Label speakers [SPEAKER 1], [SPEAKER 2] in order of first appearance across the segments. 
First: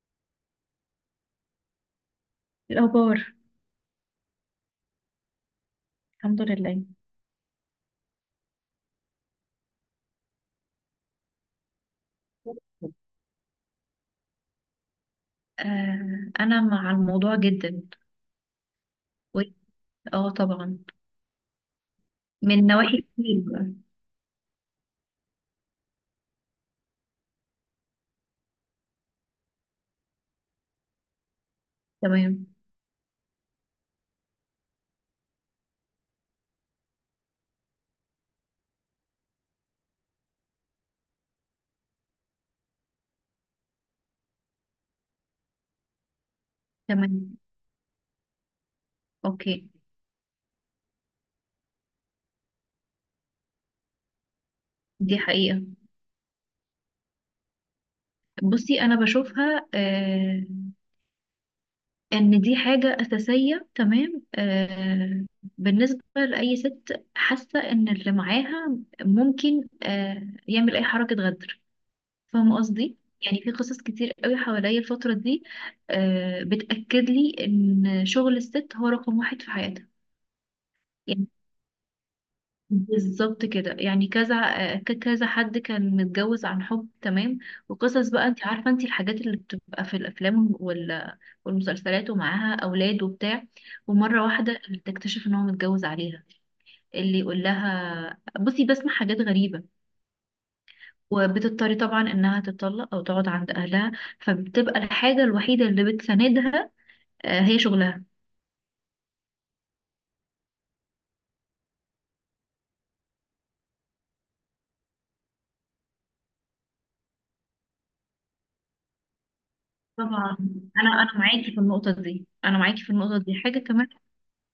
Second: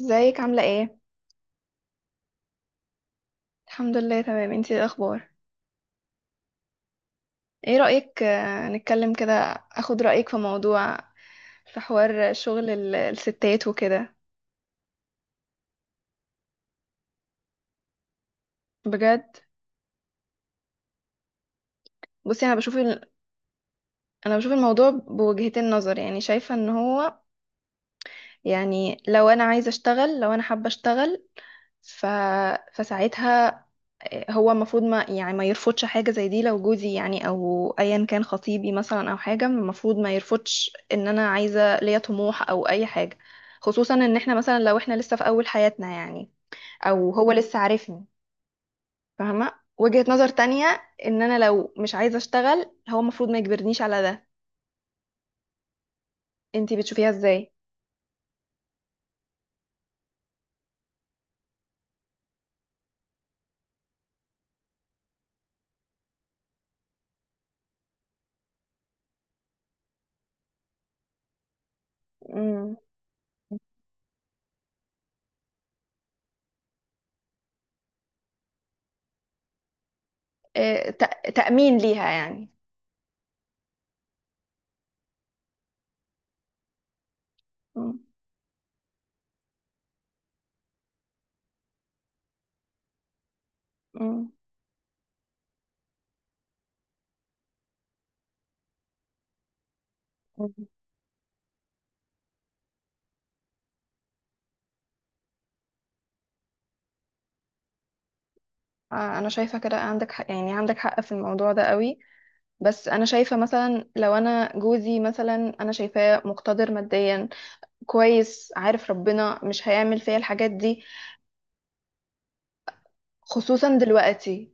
[SPEAKER 1] ازيك عاملة ايه؟
[SPEAKER 2] الأخبار.
[SPEAKER 1] الحمد لله، تمام. انتي ايه الاخبار؟
[SPEAKER 2] الحمد لله.
[SPEAKER 1] ايه رأيك، نتكلم كده. اخد رأيك في موضوع، في حوار شغل الستات وكده.
[SPEAKER 2] أنا مع الموضوع جدا.
[SPEAKER 1] بجد؟
[SPEAKER 2] و- اه طبعا،
[SPEAKER 1] بصي انا
[SPEAKER 2] من
[SPEAKER 1] بشوف
[SPEAKER 2] نواحي كتير بقى.
[SPEAKER 1] انا بشوف الموضوع بوجهتين نظر، يعني شايفة ان هو، يعني لو انا عايزة اشتغل، لو انا حابة اشتغل ف...
[SPEAKER 2] تمام،
[SPEAKER 1] فساعتها هو المفروض ما يعني ما يرفضش حاجة زي دي، لو جوزي يعني او ايا كان خطيبي مثلا او حاجة، المفروض ما يرفضش ان انا عايزة ليا طموح او اي حاجة. خصوصا ان احنا مثلا لو احنا لسه في اول حياتنا يعني، او هو
[SPEAKER 2] تمام.
[SPEAKER 1] لسه عارفني. فاهمة
[SPEAKER 2] أوكي.
[SPEAKER 1] وجهة نظر تانية، ان انا لو مش عايزة اشتغل هو المفروض ما يجبرنيش على ده.
[SPEAKER 2] دي حقيقة.
[SPEAKER 1] انتي بتشوفيها ازاي؟
[SPEAKER 2] بصي، أنا بشوفها إن دي حاجة أساسية، تمام. بالنسبة لأي ست حاسة إن اللي معاها ممكن يعمل أي حركة غدر. فاهمة
[SPEAKER 1] مم.
[SPEAKER 2] قصدي، يعني في قصص كتير قوي حواليا الفترة دي، بتأكد لي ان شغل الست هو رقم واحد في حياتها.
[SPEAKER 1] إيه،
[SPEAKER 2] يعني
[SPEAKER 1] تأمين ليها يعني.
[SPEAKER 2] بالظبط كده، يعني كذا حد كان متجوز عن حب، تمام،
[SPEAKER 1] مم.
[SPEAKER 2] وقصص بقى انت عارفة، انت الحاجات اللي بتبقى في الافلام والمسلسلات، ومعاها اولاد وبتاع، ومرة
[SPEAKER 1] مم.
[SPEAKER 2] واحدة اللي تكتشف ان هو متجوز عليها، اللي يقول لها بصي بسمع حاجات غريبة.
[SPEAKER 1] مم.
[SPEAKER 2] وبتضطر طبعا انها تتطلق او تقعد عند اهلها، فبتبقى الحاجة الوحيدة اللي بتساندها هي شغلها.
[SPEAKER 1] آه، انا شايفة كده، عندك حق، يعني عندك حق في الموضوع ده قوي. بس انا شايفه مثلا لو انا جوزي مثلا، انا شايفاه مقتدر ماديا، كويس، عارف ربنا مش هيعمل فيا
[SPEAKER 2] طبعا.
[SPEAKER 1] الحاجات دي،
[SPEAKER 2] انا معاكي في النقطة دي، حاجة
[SPEAKER 1] خصوصا
[SPEAKER 2] كمان،
[SPEAKER 1] دلوقتي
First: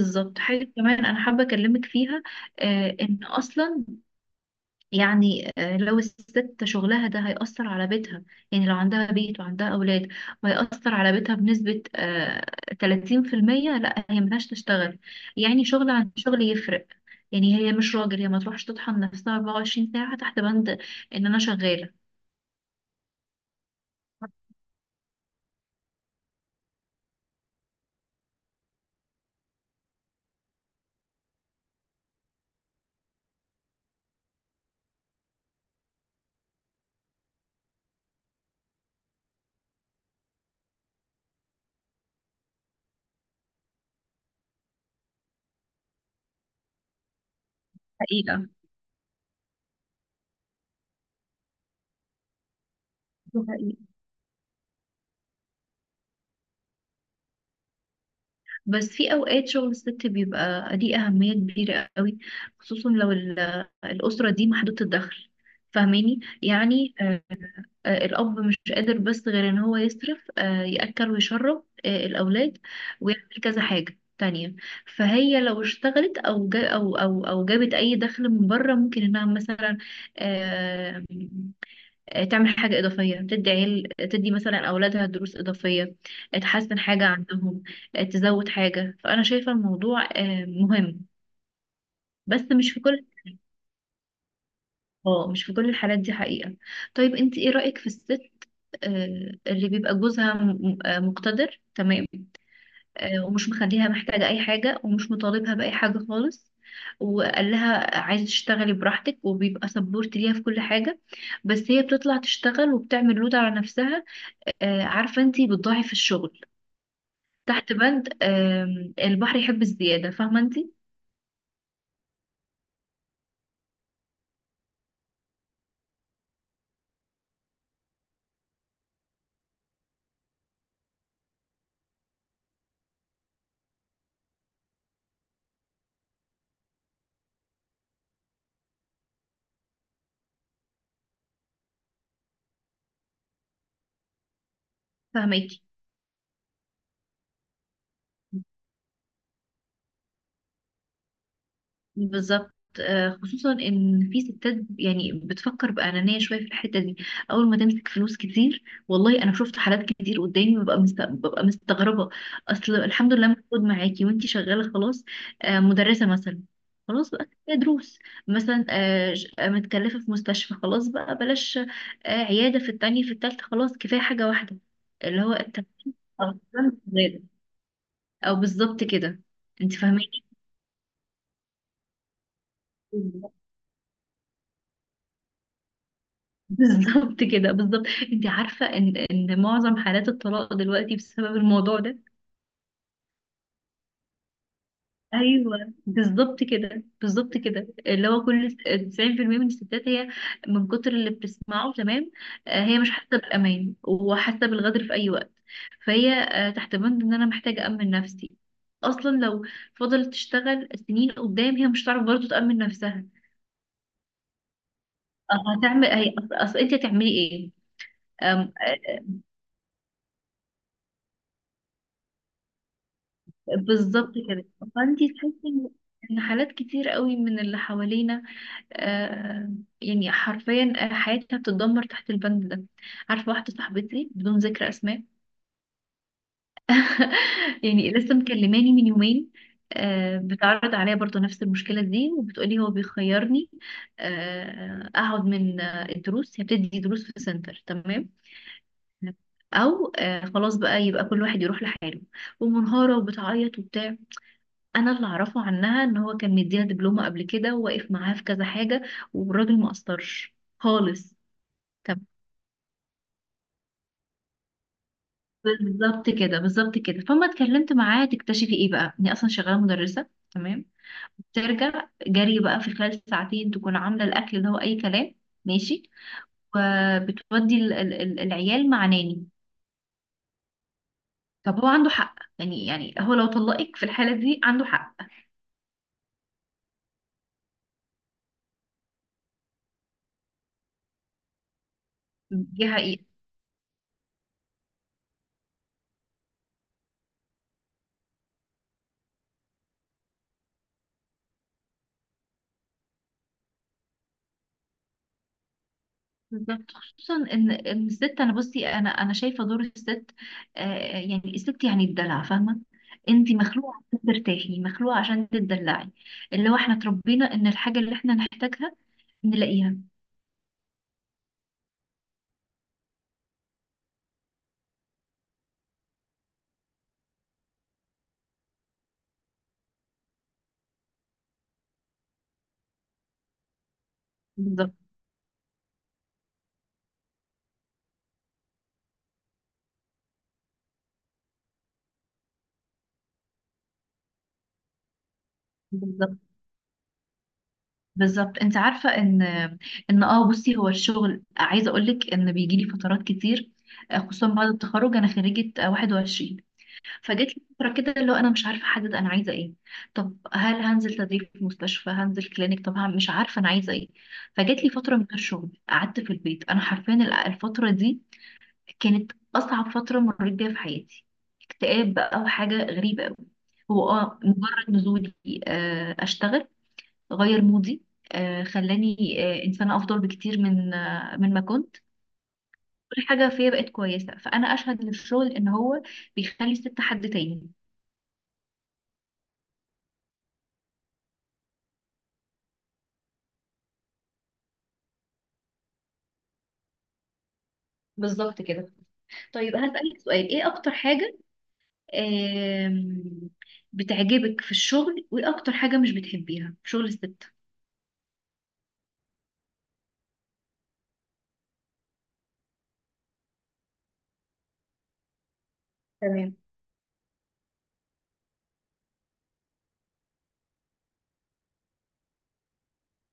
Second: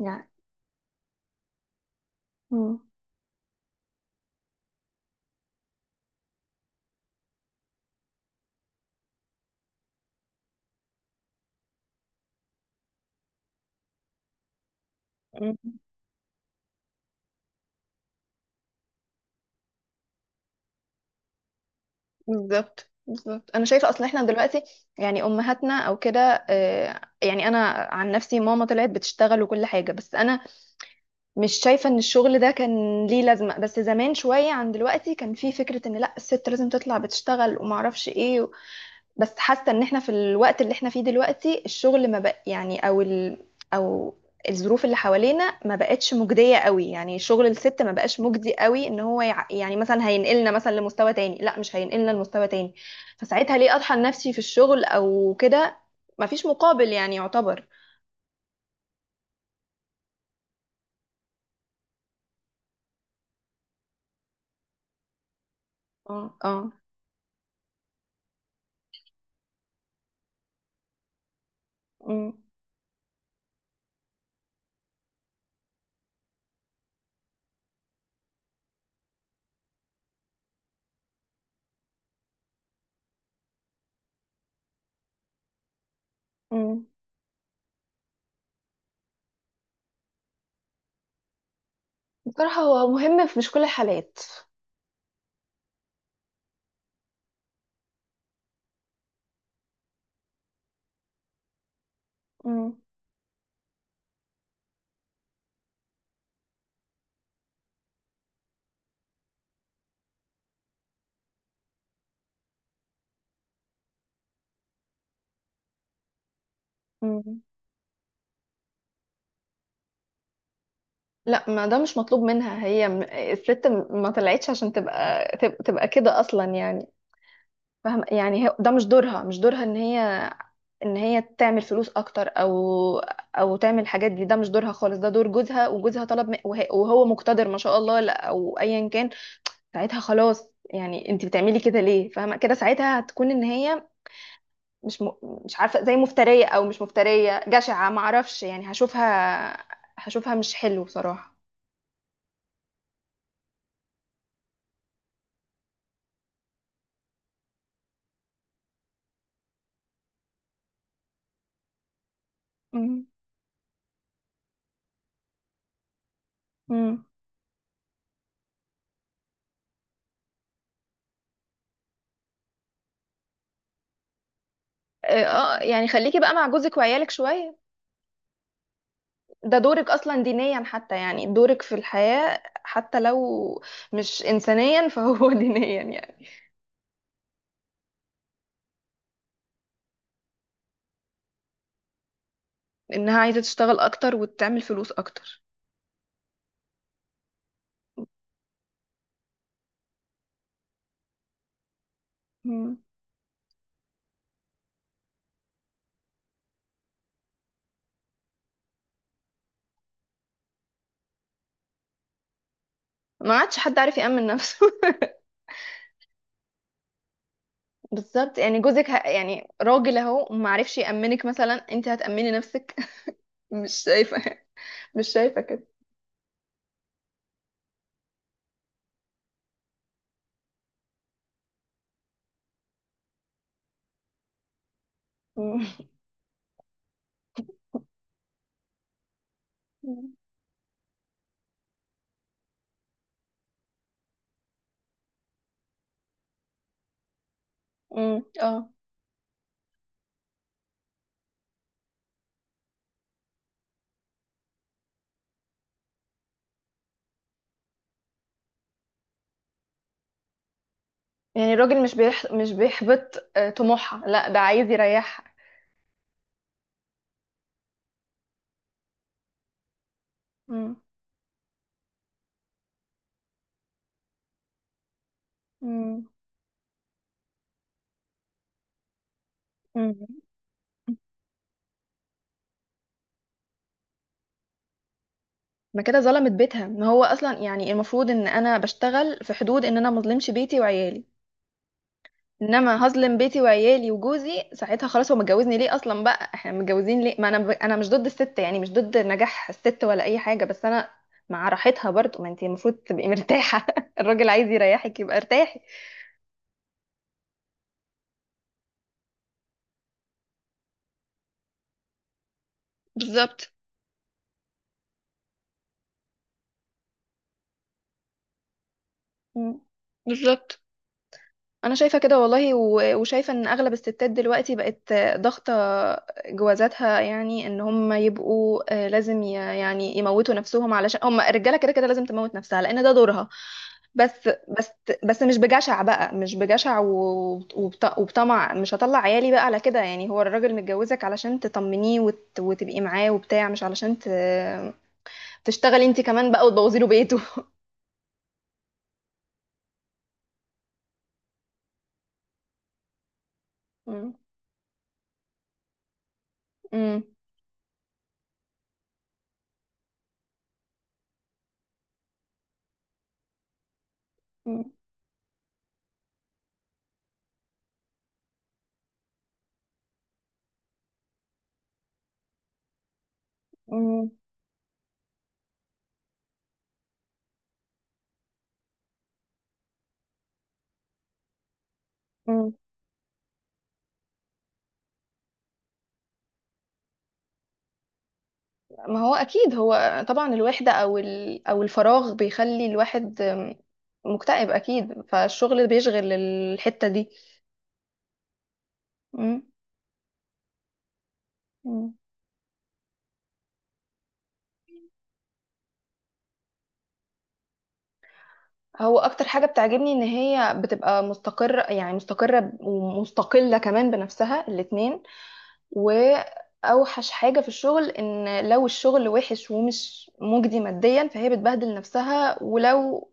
[SPEAKER 1] يعني.
[SPEAKER 2] حاجة كمان انا حابة اكلمك فيها.
[SPEAKER 1] مم.
[SPEAKER 2] ان اصلا، لو الست شغلها ده هيأثر على بيتها، يعني لو عندها بيت وعندها أولاد وهيأثر على بيتها بنسبة 30%، لأ هي ملهاش تشتغل.
[SPEAKER 1] مم.
[SPEAKER 2] يعني شغل عن شغل يفرق. يعني هي مش راجل، هي ما تروحش تطحن نفسها 24 ساعة تحت بند إن أنا شغالة.
[SPEAKER 1] بالظبط بالظبط، انا شايفه اصلا احنا دلوقتي يعني امهاتنا او كده، يعني انا عن نفسي، ماما طلعت بتشتغل وكل حاجه، بس انا مش شايفه ان الشغل ده كان ليه لازمه. بس زمان شويه عن دلوقتي كان في فكره ان لا، الست لازم تطلع بتشتغل وما اعرفش ايه. بس حاسه ان احنا في الوقت اللي احنا فيه دلوقتي الشغل ما بق يعني، او ال او الظروف اللي حوالينا ما بقتش مجديه قوي، يعني شغل الست ما بقاش
[SPEAKER 2] حقيقة.
[SPEAKER 1] مجدي قوي ان هو يعني مثلا هينقلنا مثلا لمستوى تاني، لا مش هينقلنا لمستوى تاني.
[SPEAKER 2] دي
[SPEAKER 1] فساعتها ليه
[SPEAKER 2] حقيقة.
[SPEAKER 1] اطحن نفسي في الشغل او كده؟ ما فيش مقابل يعني يعتبر.
[SPEAKER 2] بس في أوقات شغل الست بيبقى ليه أهمية كبيرة قوي، خصوصا لو الأسرة دي محدودة الدخل،
[SPEAKER 1] اه
[SPEAKER 2] فاهماني
[SPEAKER 1] اه.
[SPEAKER 2] يعني. الأب مش قادر بس غير إن هو يصرف، يأكل ويشرب
[SPEAKER 1] أمم.
[SPEAKER 2] الأولاد ويعمل كذا حاجة تانية. فهي لو اشتغلت أو جا أو جابت أي دخل من بره، ممكن إنها مثلا آه، تعمل حاجة إضافية، تدي مثلا أولادها دروس إضافية، تحسن
[SPEAKER 1] أمم.
[SPEAKER 2] حاجة عندهم، تزود حاجة. فأنا شايفة الموضوع مهم، بس
[SPEAKER 1] بصراحه
[SPEAKER 2] مش في
[SPEAKER 1] هو
[SPEAKER 2] كل،
[SPEAKER 1] مهم في مش كل الحالات.
[SPEAKER 2] اه مش في كل الحالات، دي حقيقة. طيب انت ايه رأيك في الست اللي بيبقى جوزها مقتدر، تمام،
[SPEAKER 1] أمم.
[SPEAKER 2] ومش مخليها محتاجة أي حاجة ومش مطالبها بأي حاجة خالص، وقال لها عايزة تشتغلي براحتك وبيبقى سبورت ليها في كل حاجة، بس هي بتطلع تشتغل وبتعمل لود على نفسها، عارفة انتي بتضاعف الشغل
[SPEAKER 1] أمم.
[SPEAKER 2] تحت بند، البحر يحب الزيادة، فاهمة انتي؟
[SPEAKER 1] لا، ما ده مش مطلوب منها، هي الست ما طلعتش عشان تبقى تبقى كده اصلا يعني. فاهم، يعني هي ده مش دورها، مش دورها ان هي، ان هي تعمل فلوس اكتر او، او تعمل الحاجات دي، ده مش دورها خالص، ده دور جوزها، وجوزها طلب، وهو مقتدر ما شاء الله، لا، او ايا كان. ساعتها خلاص، يعني انت بتعملي كده ليه؟ فاهمه كده، ساعتها هتكون ان هي مش مش
[SPEAKER 2] فاهماكي.
[SPEAKER 1] عارفه، زي مفتريه او مش مفتريه، جشعه، ما اعرفش يعني. هشوفها، هشوفها مش حلو بصراحه.
[SPEAKER 2] بالظبط خصوصا ان في ستات يعني بتفكر بانانيه شويه في الحته دي. اول ما تمسك فلوس كتير، والله انا شفت حالات كتير قدامي ببقى مستغربه. اصل الحمد لله موجود معاكي وانتي شغاله، خلاص. مدرسه مثلا،
[SPEAKER 1] امم.
[SPEAKER 2] خلاص بقى كفاية دروس، مثلا متكلفه في مستشفى، خلاص بقى بلاش، عياده في التانية في التالتة، خلاص كفايه حاجه واحده اللي
[SPEAKER 1] اه.
[SPEAKER 2] هو
[SPEAKER 1] آه، يعني خليكي بقى مع جوزك وعيالك شوية.
[SPEAKER 2] أو بالظبط كده،
[SPEAKER 1] ده
[SPEAKER 2] انت
[SPEAKER 1] دورك
[SPEAKER 2] فاهماني.
[SPEAKER 1] أصلا دينيا حتى، يعني دورك في الحياة حتى لو مش إنسانيا، فهو دينيا يعني.
[SPEAKER 2] بالظبط كده، بالظبط، انت عارفه ان معظم حالات الطلاق دلوقتي بسبب الموضوع ده.
[SPEAKER 1] إنها عايزة تشتغل أكتر وتعمل فلوس أكتر.
[SPEAKER 2] ايوه بالظبط كده، بالظبط كده، اللي هو كل 90% من الستات هي من كتر اللي بتسمعه، تمام.
[SPEAKER 1] مم.
[SPEAKER 2] هي مش حاسه بالامان وحاسه بالغدر في اي وقت، فهي تحت بند ان انا محتاجه امن نفسي. اصلا لو فضلت تشتغل سنين قدام هي مش هتعرف برضه تامن نفسها.
[SPEAKER 1] ما عادش حد عارف يأمن نفسه.
[SPEAKER 2] هتعمل هي، اصل انت هتعملي ايه؟
[SPEAKER 1] بالظبط، يعني جوزك يعني راجل أهو ما عرفش يأمنك، مثلا أنت هتأمني نفسك؟ مش
[SPEAKER 2] بالظبط
[SPEAKER 1] شايفة،
[SPEAKER 2] كده.
[SPEAKER 1] مش
[SPEAKER 2] فانتي
[SPEAKER 1] شايفة
[SPEAKER 2] تحسي
[SPEAKER 1] كده.
[SPEAKER 2] ان، حالات كتير قوي من اللي حوالينا، آه حرفيا حياتها بتتدمر تحت البند ده. عارفه واحده صاحبتي بدون ذكر اسماء،
[SPEAKER 1] مم.
[SPEAKER 2] يعني لسه مكلماني من يومين، آه، بتعرض عليا برضو نفس المشكله دي وبتقولي هو بيخيرني: آه اقعد من الدروس، هي بتدي دروس في سنتر، تمام،
[SPEAKER 1] مم. اه.
[SPEAKER 2] او آه خلاص بقى يبقى كل واحد يروح لحاله. ومنهارة وبتعيط وبتاع. انا اللي اعرفه عنها ان هو كان مديها دبلومه قبل كده وواقف معاها في كذا حاجه، والراجل ما قصرش خالص.
[SPEAKER 1] يعني الراجل مش
[SPEAKER 2] طب
[SPEAKER 1] مش بيحبط طموحها، لا ده عايز يريحها.
[SPEAKER 2] بالظبط كده، بالظبط كده. فما اتكلمت معاه تكتشفي ايه بقى؟ اني اصلا شغاله مدرسه، تمام،
[SPEAKER 1] مم.
[SPEAKER 2] ترجع جري بقى في خلال ساعتين تكون عامله الاكل اللي هو اي كلام، ماشي،
[SPEAKER 1] مم.
[SPEAKER 2] وبتودي العيال مع ناني.
[SPEAKER 1] مم.
[SPEAKER 2] طب هو عنده حق يعني، يعني هو لو طلقك في الحاله دي عنده حق.
[SPEAKER 1] ما كده ظلمت بيتها، ما هو اصلا يعني المفروض ان انا بشتغل في حدود ان انا ما اظلمش بيتي وعيالي.
[SPEAKER 2] دي
[SPEAKER 1] انما
[SPEAKER 2] حقيقه.
[SPEAKER 1] هظلم بيتي وعيالي وجوزي ساعتها خلاص، هو متجوزني ليه اصلا؟ بقى احنا متجوزين ليه؟ ما انا انا مش ضد الست يعني، مش ضد نجاح الست ولا اي حاجه، بس انا مع راحتها برضو. ما انت المفروض تبقي مرتاحه الراجل عايز يريحك يبقى ارتاحي.
[SPEAKER 2] بالظبط، خصوصا ان الست، انا بصي انا شايفه دور الست يعني الست، يعني الدلع، فاهمه. انت
[SPEAKER 1] بالظبط.
[SPEAKER 2] مخلوقه عشان ترتاحي، مخلوقه عشان تتدلعي، اللي هو احنا اتربينا ان الحاجه اللي احنا نحتاجها
[SPEAKER 1] مم.
[SPEAKER 2] نلاقيها.
[SPEAKER 1] بالظبط، انا شايفه كده والله وشايفه ان اغلب الستات دلوقتي بقت ضاغطه جوازاتها، يعني ان هم يبقوا لازم يعني يموتوا نفسهم علشان هم، الرجاله كده كده لازم تموت نفسها لان ده دورها. بس، بس،
[SPEAKER 2] بالظبط،
[SPEAKER 1] بس مش بجشع بقى، مش بجشع وبطمع، مش هطلع عيالي بقى على كده يعني. هو الراجل متجوزك علشان تطمنيه وتبقي معاه وبتاع، مش علشان تشتغلي انت
[SPEAKER 2] بالظبط.
[SPEAKER 1] كمان بقى وتبوظي له بيته
[SPEAKER 2] بالظبط، انت عارفه ان، بصي، هو الشغل عايزه اقول لك ان بيجي لي فترات كتير،
[SPEAKER 1] مم.
[SPEAKER 2] خصوصا بعد التخرج، انا خريجه 21. فجيت لي فترة كده اللي هو انا مش عارفة احدد انا عايزة ايه. طب هل هنزل تدريب في مستشفى؟ هنزل كلينيك؟ طب مش عارفة انا عايزة ايه.
[SPEAKER 1] مم.
[SPEAKER 2] فجيت لي فترة من غير شغل قعدت في البيت. انا حرفيا الفترة دي كانت اصعب فترة مريت بيها في حياتي. اكتئاب بقى وحاجة غريبة قوي. هو
[SPEAKER 1] مم.
[SPEAKER 2] اه مجرد نزولي اشتغل، غير مودي، خلاني انسانة افضل بكتير من، من ما كنت.
[SPEAKER 1] مم.
[SPEAKER 2] كل حاجة فيا بقت كويسة، فانا اشهد للشغل ان هو بيخلي الست حد تاني.
[SPEAKER 1] ما هو اكيد، هو طبعا الوحده او او الفراغ بيخلي الواحد مكتئب اكيد، فالشغل بيشغل الحته دي.
[SPEAKER 2] بالظبط كده.
[SPEAKER 1] مم.
[SPEAKER 2] طيب هسألك سؤال: ايه اكتر حاجة
[SPEAKER 1] مم.
[SPEAKER 2] آم، بتعجبك في الشغل وايه اكتر حاجة مش بتحبيها في شغل الست؟
[SPEAKER 1] هو اكتر حاجه بتعجبني ان هي بتبقى مستقره، يعني مستقره ومستقله كمان بنفسها الاتنين.
[SPEAKER 2] تمام.
[SPEAKER 1] واوحش حاجه في الشغل ان لو الشغل وحش ومش مجدي ماديا فهي بتبهدل نفسها، ولو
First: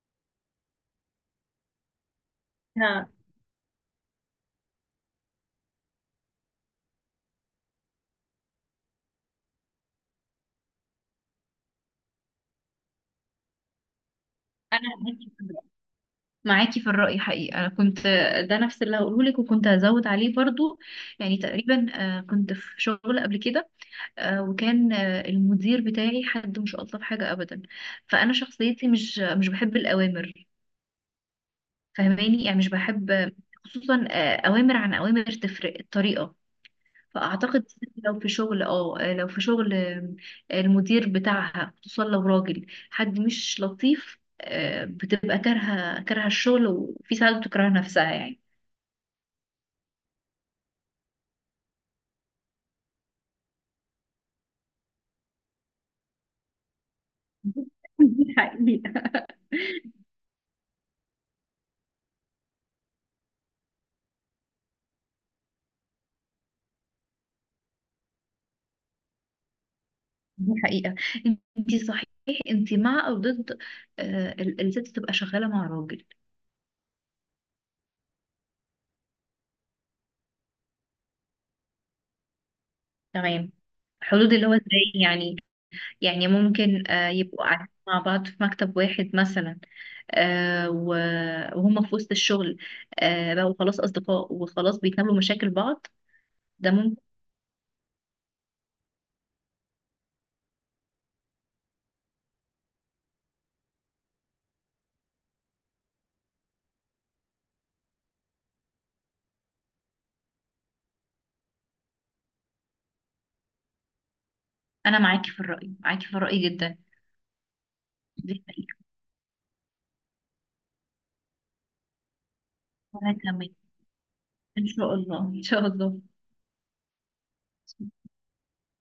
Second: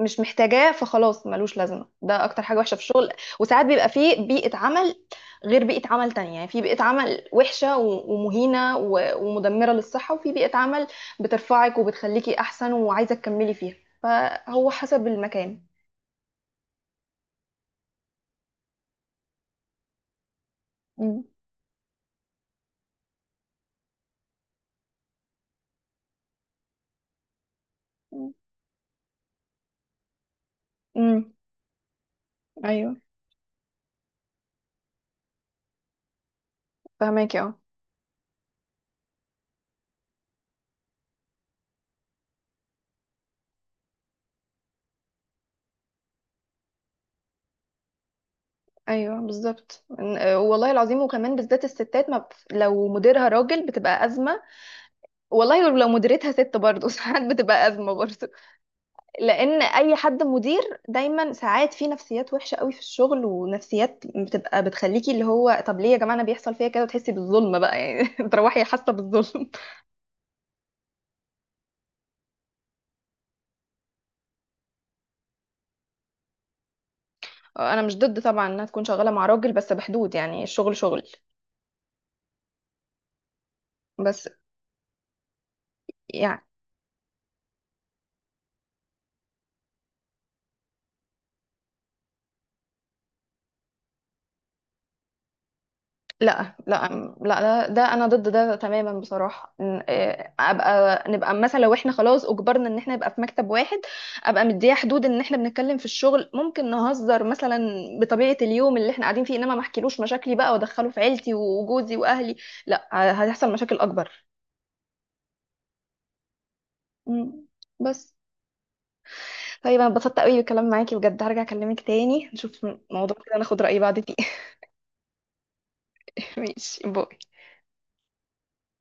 [SPEAKER 1] مش محتاجاه فخلاص ملوش لازمه، ده اكتر حاجه وحشه في
[SPEAKER 2] انا
[SPEAKER 1] الشغل. وساعات بيبقى فيه بيئه عمل غير بيئه عمل تانية، يعني في بيئه عمل وحشه ومهينه ومدمره للصحه، وفي بيئه عمل بترفعك وبتخليكي احسن وعايزه تكملي فيها، فهو
[SPEAKER 2] انا
[SPEAKER 1] حسب
[SPEAKER 2] معاكي في
[SPEAKER 1] المكان.
[SPEAKER 2] الرأي، معاكي في الرأي حقيقي. انا كنت ده نفس اللي هقوله لك، وكنت هزود عليه برضو.
[SPEAKER 1] مم.
[SPEAKER 2] يعني تقريبا كنت في شغل قبل كده، وكان المدير بتاعي حد مش الطف حاجة ابدا.
[SPEAKER 1] مم.
[SPEAKER 2] فانا شخصيتي مش بحب الاوامر،
[SPEAKER 1] امم.
[SPEAKER 2] فهماني يعني، مش
[SPEAKER 1] ايوه.
[SPEAKER 2] بحب، خصوصا اوامر عن اوامر تفرق الطريقة.
[SPEAKER 1] فهماكي اه.
[SPEAKER 2] فأعتقد لو في شغل، اه لو في شغل آم، المدير بتاعها خصوصا لو راجل حد مش لطيف، بتبقى كارهة الشغل، وفي ساعات بتكره نفسها، يعني.
[SPEAKER 1] ايوه بالظبط، والله العظيم، وكمان بالذات الستات ما بت... لو مديرها راجل بتبقى ازمه. والله لو مديرتها ست برضه ساعات بتبقى ازمه برضه.
[SPEAKER 2] دي حقيقة.
[SPEAKER 1] لان اي حد مدير دايما ساعات في نفسيات وحشه قوي في الشغل، ونفسيات بتبقى بتخليكي، اللي هو طب ليه يا جماعه انا بيحصل فيا كده؟ وتحسي بالظلم بقى يعني تروحي حاسه بالظلم.
[SPEAKER 2] دي حقيقة. انتي صحيح، انتي مع او ضد الست تبقى شغالة مع راجل؟
[SPEAKER 1] انا مش ضد طبعا انها تكون شغاله مع راجل، بس بحدود، يعني الشغل شغل.
[SPEAKER 2] تمام.
[SPEAKER 1] بس
[SPEAKER 2] حدود اللي هو ازاي يعني؟ يعني
[SPEAKER 1] يعني.
[SPEAKER 2] ممكن يبقوا قاعدين مع بعض في مكتب واحد مثلا، آه، و- وهم في وسط الشغل بقوا خلاص أصدقاء وخلاص بيتناولوا مشاكل بعض.
[SPEAKER 1] لا
[SPEAKER 2] ده
[SPEAKER 1] لا.
[SPEAKER 2] ممكن.
[SPEAKER 1] لا لا، ده انا ضد ده تماما بصراحه، إيه، ابقى نبقى مثلا لو احنا خلاص اجبرنا ان احنا نبقى في مكتب واحد، ابقى مديه حدود ان احنا بنتكلم في الشغل، ممكن نهزر مثلا بطبيعه اليوم اللي احنا قاعدين فيه، انما ما احكيلوش مشاكلي بقى وادخله في عيلتي وجوزي واهلي. لا، هتحصل مشاكل اكبر.
[SPEAKER 2] أنا معاكي في الرأي، معاكي في الرأي جدا،
[SPEAKER 1] مم. بس.
[SPEAKER 2] دي حقيقة.
[SPEAKER 1] طيب انا اتبسطت قوي بالكلام معاكي بجد، هرجع اكلمك تاني نشوف موضوع كده
[SPEAKER 2] وهكمل
[SPEAKER 1] ناخد رأي بعض فيه
[SPEAKER 2] إن شاء الله، إن شاء الله.
[SPEAKER 1] ماشي، باي.